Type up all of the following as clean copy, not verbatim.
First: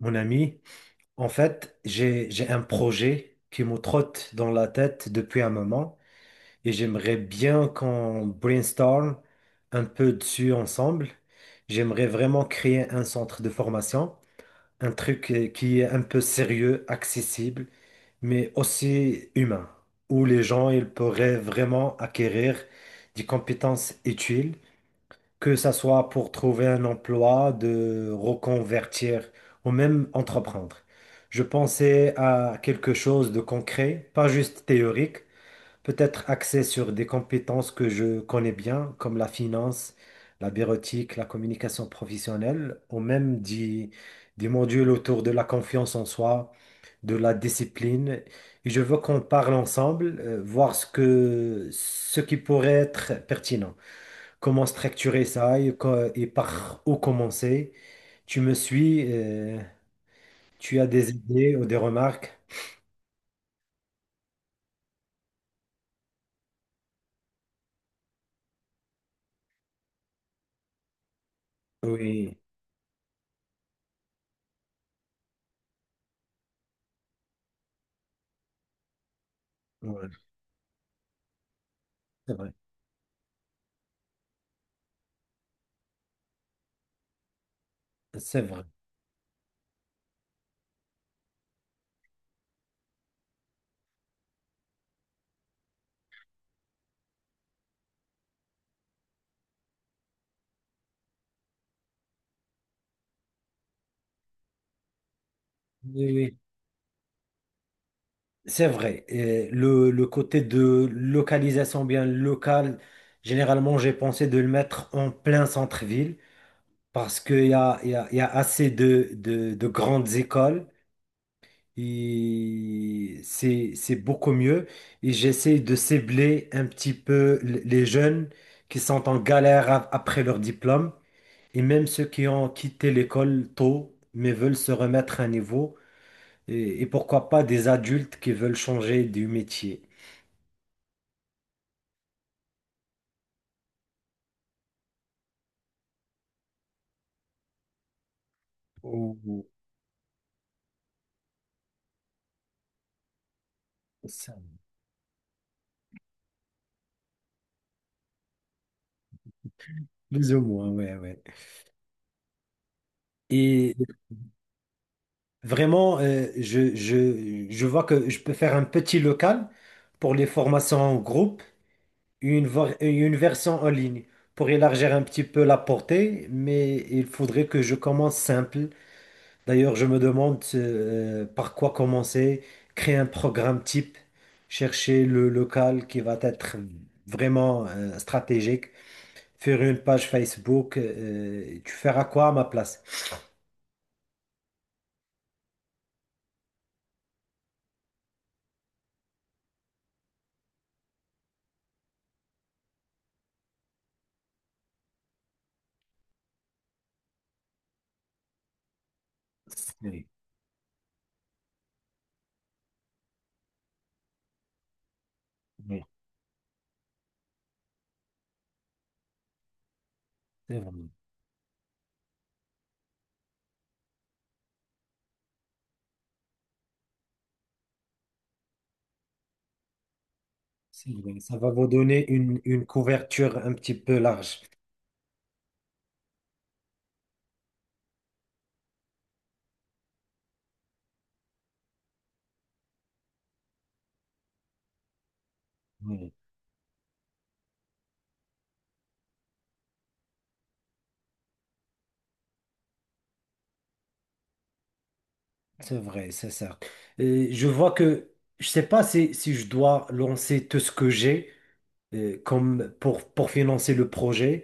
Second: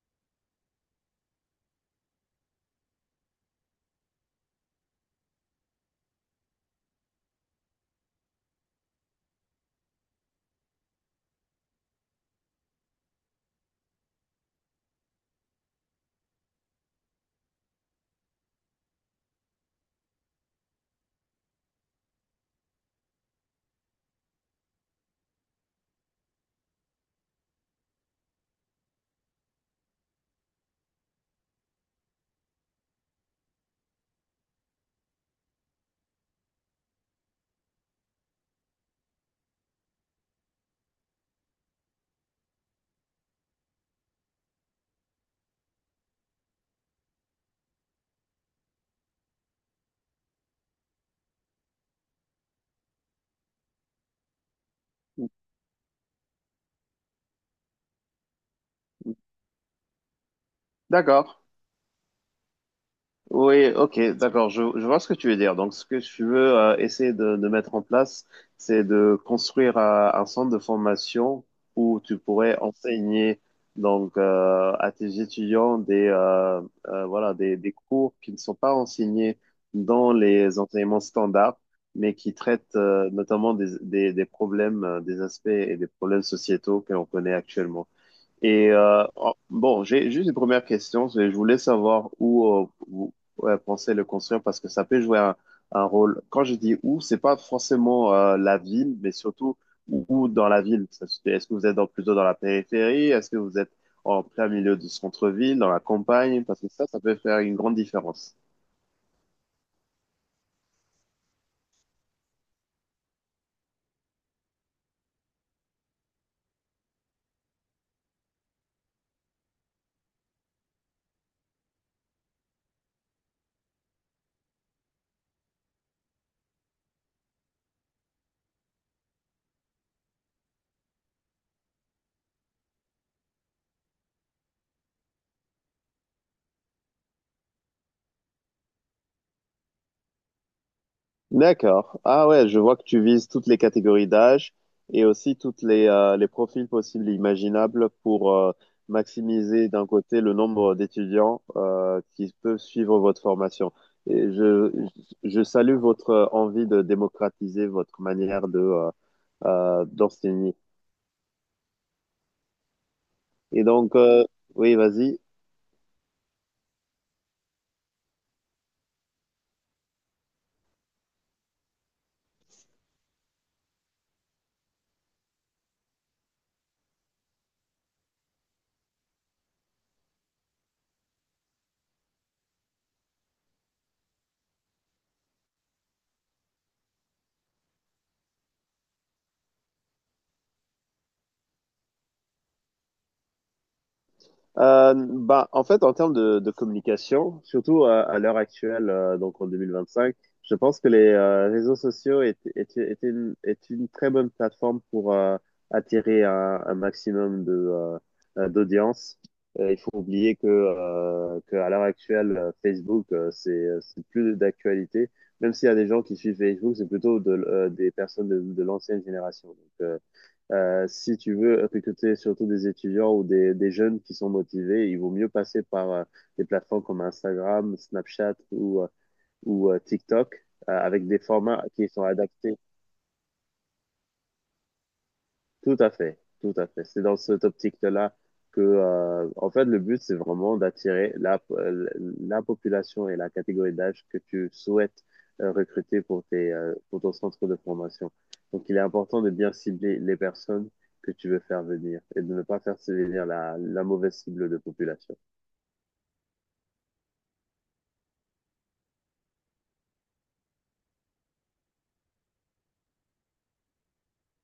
Mon ami, en fait, j'ai un projet qui me trotte dans la tête depuis un moment et j'aimerais bien qu'on brainstorm un peu dessus ensemble. J'aimerais vraiment créer un centre de formation, un truc qui est un peu sérieux, accessible, mais aussi humain, où les gens ils pourraient vraiment acquérir des compétences utiles que ça soit pour trouver un emploi, de reconvertir ou même entreprendre. Je pensais à quelque chose de concret, pas juste théorique, peut-être axé sur des compétences que je connais bien, comme la finance, la bureautique, la communication professionnelle, ou même des modules autour de la confiance en soi, de la discipline. Et je veux qu'on parle ensemble, voir ce qui pourrait être pertinent, comment structurer ça et, et par où commencer. Tu me suis, tu as des D'accord. idées ou des remarques? Oui, ok, d'accord. Je vois ce que tu veux dire. Donc, ce que tu veux essayer de mettre en place, c'est de construire un centre de formation où tu Oui, pourrais enseigner donc à tes étudiants des cours qui ne sont pas enseignés ouais, dans les enseignements standards, mais c'est qui vrai, traitent notamment des problèmes, des aspects et des problèmes sociétaux que l'on connaît actuellement. c'est vrai. Et bon, j'ai juste une première question. Je voulais savoir où vous ouais, pensez le construire parce que ça peut jouer un rôle. Quand je dis où, c'est pas forcément la ville, mais surtout où dans la ville. Est-ce que vous êtes plutôt dans la périphérie? Est-ce que vous êtes en plein milieu du centre-ville, dans la Oui, oui, campagne? Parce que ça peut faire une grande différence. c'est vrai. Et le côté de localisation bien locale, généralement, j'ai pensé de le mettre en plein centre-ville parce qu'il y a, il y a- il y a assez de grandes écoles. Et c'est beaucoup mieux. Et j'essaie de cibler un petit peu les jeunes qui sont en galère après leur diplôme et même ceux qui ont quitté l'école tôt mais veulent se remettre à niveau et pourquoi pas des adultes qui veulent changer du métier. D'accord. Ah ouais, je vois que tu vises toutes les catégories d'âge et aussi toutes les profils possibles et imaginables pour Ou- ou- maximiser d'un côté le nombre d'étudiants qui peuvent suivre votre formation. Et Ça, je salue votre envie de démocratiser votre manière de plus ou d'enseigner. moins, ouais, ouais. Et Et donc, oui, vas-y. vraiment, je vois que je peux faire un petit local pour les formations en groupe, une version en ligne pour élargir un petit peu la portée, mais il faudrait que je commence simple. D'ailleurs, je me demande par quoi commencer, créer un programme type, chercher le local qui va être vraiment stratégique, faire une page Facebook. Tu feras quoi à ma place? En fait, en termes de communication, surtout à l'heure actuelle, donc en 2025, je pense que les réseaux sociaux est est une très bonne plateforme pour attirer un maximum de d'audience. Il faut Oui, oublier que l'heure actuelle, Facebook, c'est plus d'actualité. Même s'il y a oui, des gens qui suivent Facebook, c'est plutôt de, des personnes de l'ancienne génération. Donc, euh, c'est vrai, si tu veux recruter surtout des étudiants ou des jeunes qui sont motivés, il vaut mieux passer par des plateformes comme Instagram, Snapchat ou, TikTok c'est avec des vrai. Ça va formats vous qui sont donner adaptés. une couverture un petit peu large. Tout à fait, tout à fait. C'est dans cette optique-là que, en fait, le but, c'est vraiment d'attirer la, la population et la catégorie d'âge que tu souhaites recruter pour pour ton centre de formation. Donc, il est important de bien cibler les personnes que tu veux faire venir et de ne pas faire venir la mauvaise cible de population. C'est vrai, c'est ça. Je vois que je sais pas si, si je dois lancer tout ce que j'ai comme pour financer le projet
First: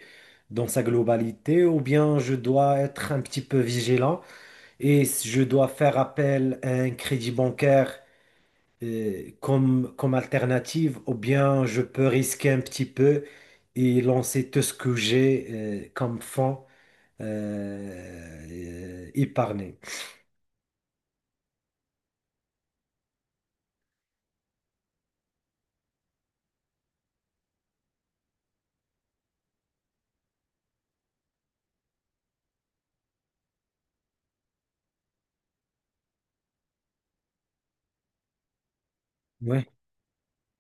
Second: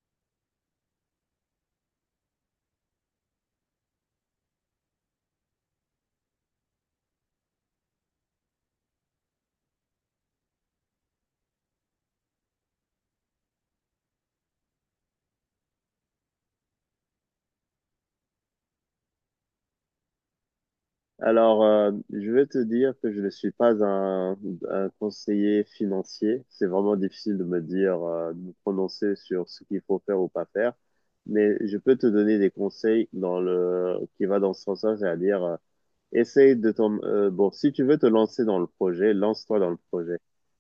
dans sa globalité, ou bien je dois être un petit peu vigilant et je dois faire appel à un crédit bancaire comme, comme alternative, ou bien je peux risquer un petit peu et lancer tout ce que j'ai comme fonds épargné. Alors, je vais te dire que je ne suis pas un conseiller financier. C'est vraiment difficile de me dire, de me prononcer sur ce qu'il faut faire ou pas faire. Mais je peux te donner des conseils dans le, qui va dans ce sens-là, c'est-à-dire bon, si tu veux te lancer dans le projet, lance-toi dans Ouais. le projet.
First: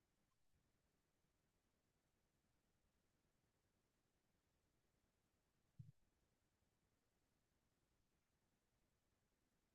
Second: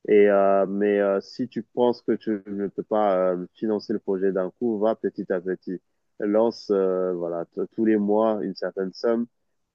Et si tu penses que tu ne peux pas financer le projet d'un coup, va petit à petit. Lance tous les mois une certaine somme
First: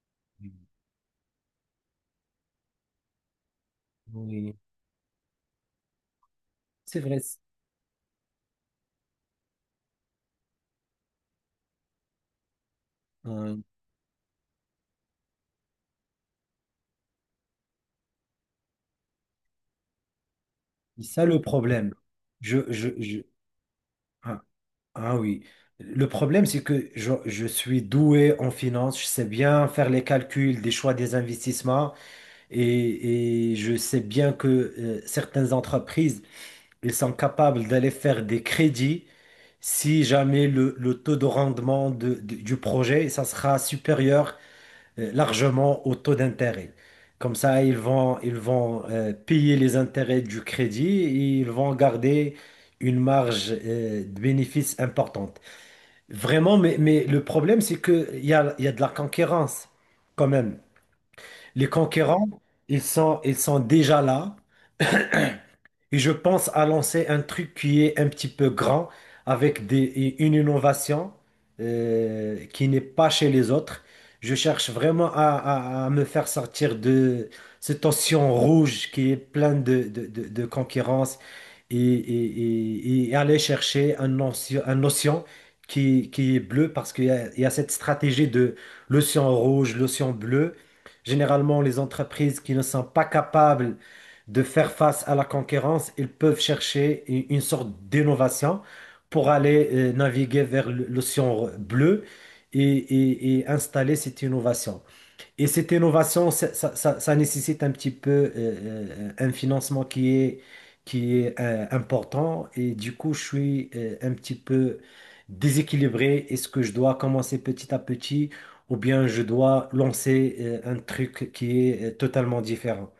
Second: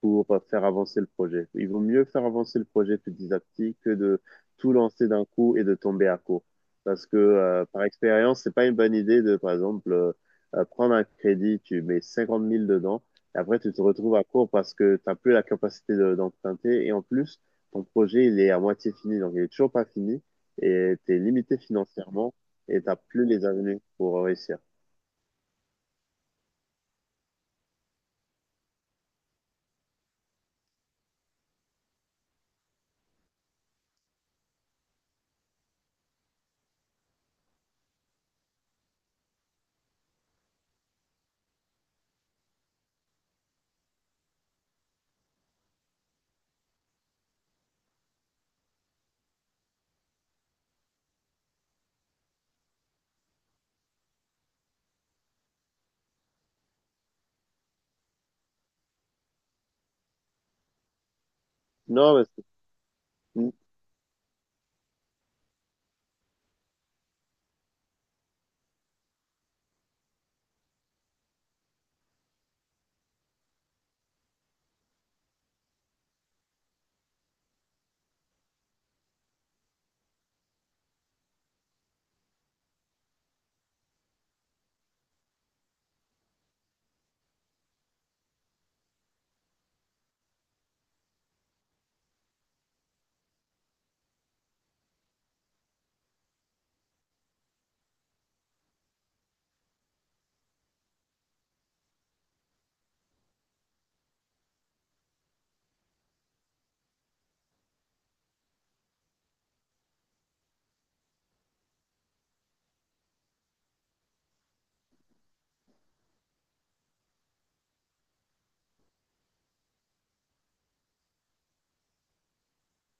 pour faire avancer le projet. Il vaut mieux faire avancer le projet petit à petit que de Oui, tout lancer d'un coup et de tomber à court. c'est Parce que vrai. Par expérience, c'est pas une bonne idée de par exemple prendre un crédit, tu mets 50 000 dedans après, Hein, tu te retrouves à court parce que tu n'as plus la capacité d'emprunter. Et en plus, ton projet il est à moitié fini. Donc, il est toujours pas fini. Et c'est tu es ça le limité problème. financièrement Je, et tu je, n'as je- plus les avenues pour ah, réussir. ah oui. Le problème, c'est que je suis doué en finance, je sais bien faire les calculs des choix des investissements et je sais bien que certaines entreprises, ils sont capables d'aller faire des crédits si jamais le taux de rendement du projet, ça sera supérieur largement au taux d'intérêt. Comme ça, ils vont payer les intérêts du crédit et ils vont garder une marge de bénéfice importante. Vraiment, mais le problème, c'est il y a de la concurrence quand même. Les Non, concurrents, mais ils c'est- sont déjà là. Et je pense à lancer un truc qui est un petit peu grand, avec une innovation qui n'est pas chez les autres. Je cherche vraiment à me faire sortir de cet océan rouge qui est plein de concurrence et, et aller chercher un océan qui est bleu parce il y a cette stratégie de l'océan rouge, l'océan bleu. Généralement, les entreprises qui ne sont pas capables de faire face à la concurrence, ils peuvent chercher une sorte d'innovation pour aller naviguer vers l'océan bleu et, et installer cette innovation. Et cette innovation, ça nécessite un petit peu un financement qui est important. Et du coup, je suis un petit peu déséquilibré. Est-ce que je dois commencer petit à petit ou bien je dois lancer un truc qui est totalement différent?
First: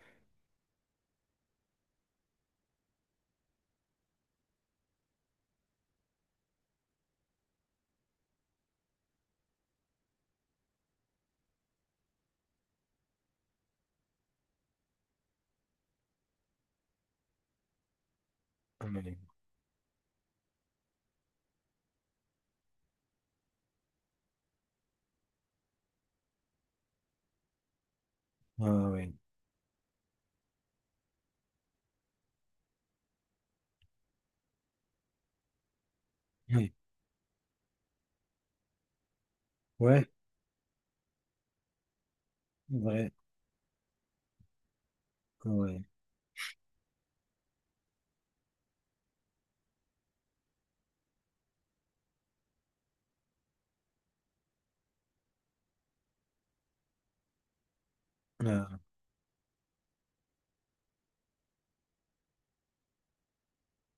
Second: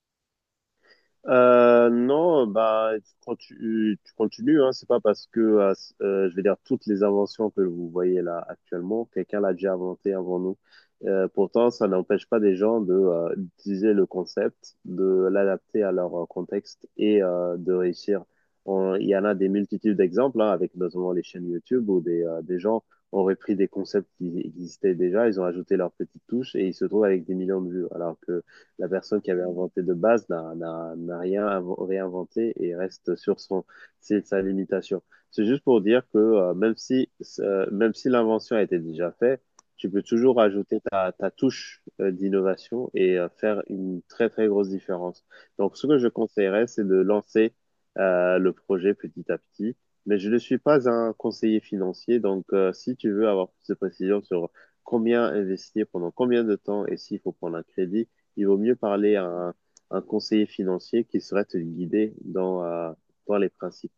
Non, bah, tu continues, hein. C'est pas parce que, je vais dire, toutes les inventions que vous voyez là actuellement, quelqu'un l'a déjà inventé avant nous. Pourtant, ça n'empêche pas des gens de, d'utiliser le concept, de l'adapter à leur contexte et de réussir. Il y Ouais. en a des multitudes d'exemples, hein, avec notamment les chaînes YouTube où des gens ont repris des concepts qui existaient déjà, ils ont ajouté leur petite touche et ils se trouvent avec des millions de vues. Alors que la Ah oui. personne qui avait inventé de base n'a rien réinventé et reste sur son, c'est sa limitation. C'est juste pour dire que Oui, même si l'invention a été déjà faite, tu peux ouais, toujours ajouter ta touche d'innovation ouais, et faire une très très grosse différence. Donc ouais. ce que je conseillerais, c'est de lancer le projet petit à petit. Mais je ne suis pas un conseiller financier, donc si tu veux avoir plus de précisions sur combien investir, pendant combien de temps et s'il faut prendre un crédit, il vaut Euh, mieux parler à un conseiller financier qui saurait te guider dans, dans les principes.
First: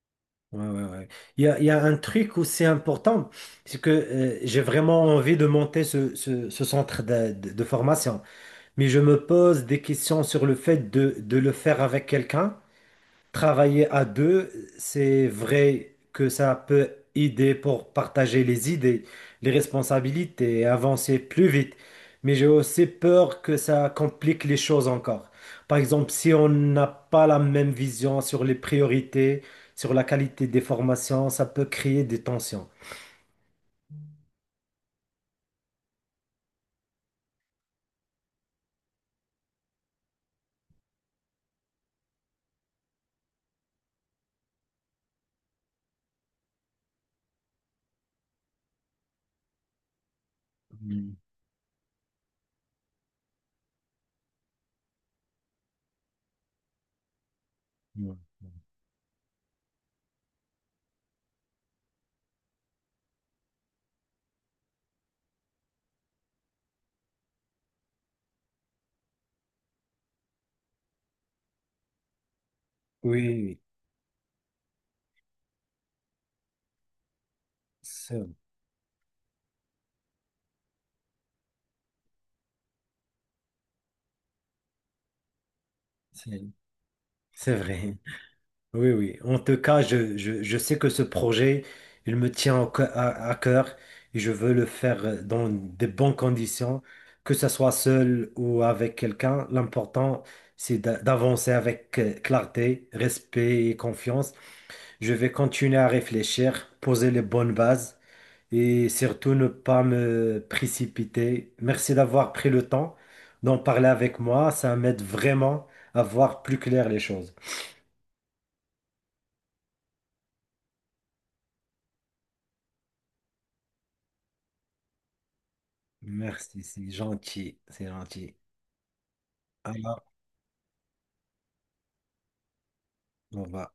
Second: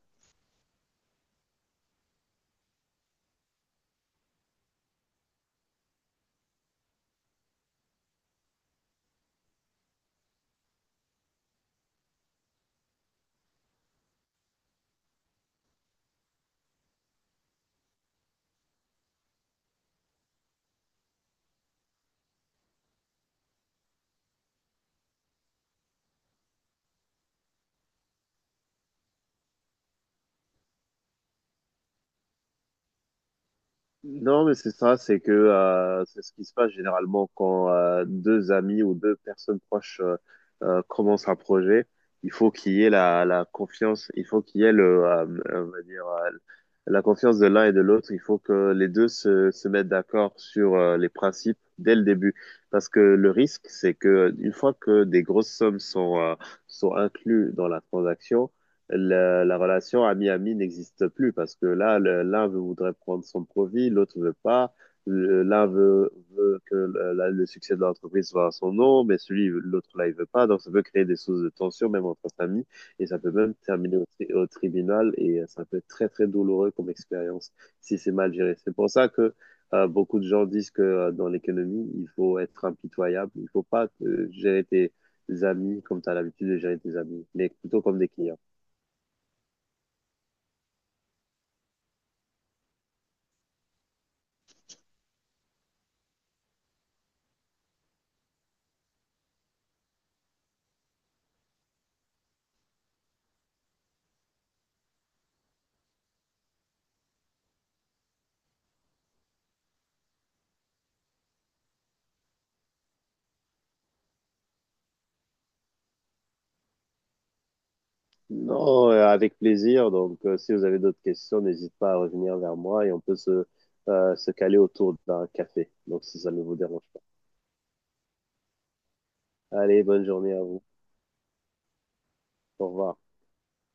ouais, ouais, ouais. Il y a un truc aussi important, c'est que j'ai vraiment envie de monter ce centre de formation, mais je me pose des questions sur le fait de le faire avec quelqu'un. Travailler à deux, c'est vrai que ça peut aider pour partager les idées, les responsabilités et avancer plus vite. Mais j'ai aussi peur que ça complique les choses encore. Par exemple, si on n'a pas la même vision sur les priorités, sur la qualité des formations, ça peut créer des tensions. Non, mais c'est ça, c'est que c'est ce qui se passe généralement quand deux amis ou deux personnes proches commencent un projet. Il faut qu'il y ait la, la confiance, il faut qu'il y ait le, on va dire, la confiance de l'un et de l'autre. Il faut que les deux se mettent d'accord sur les Mm, principes dès le début. Parce que le risque, c'est que une fois que des grosses sommes sont, sont incluses dans la mm. transaction, la relation ami-ami n'existe plus parce que là, voudrait prendre son profit, l'autre veut pas. Veut que le succès de l'entreprise soit à son nom, mais celui, l'autre là, il veut pas. Donc, ça peut créer des sources de tension, même entre familles, et ça Oui, peut même oui, terminer au tribunal, et ça peut être très, très douloureux comme expérience si c'est c'est mal géré. C'est pour ça que beaucoup de gens disent que dans l'économie, il faut être impitoyable, il faut pas gérer tes amis comme tu as c'est- l'habitude de gérer tes amis, mais c'est plutôt vrai. comme des clients. Oui, oui. En tout cas, je sais que ce projet, il me tient à cœur et je veux le faire dans de bonnes conditions, que ce soit seul ou avec quelqu'un. L'important, c'est d'avancer avec clarté, respect et confiance. Je vais continuer à réfléchir, poser les bonnes bases et surtout ne pas me précipiter. Merci d'avoir pris le temps d'en parler avec moi. Ça m'aide vraiment à voir plus clair les choses. Non, avec plaisir. Donc, si vous avez d'autres questions, n'hésitez pas à revenir vers moi et on peut se, se caler autour d'un café. Donc, si ça ne vous Merci, dérange c'est pas. gentil, c'est gentil. Allez, Alors, bonne journée à vous. Au revoir. on va,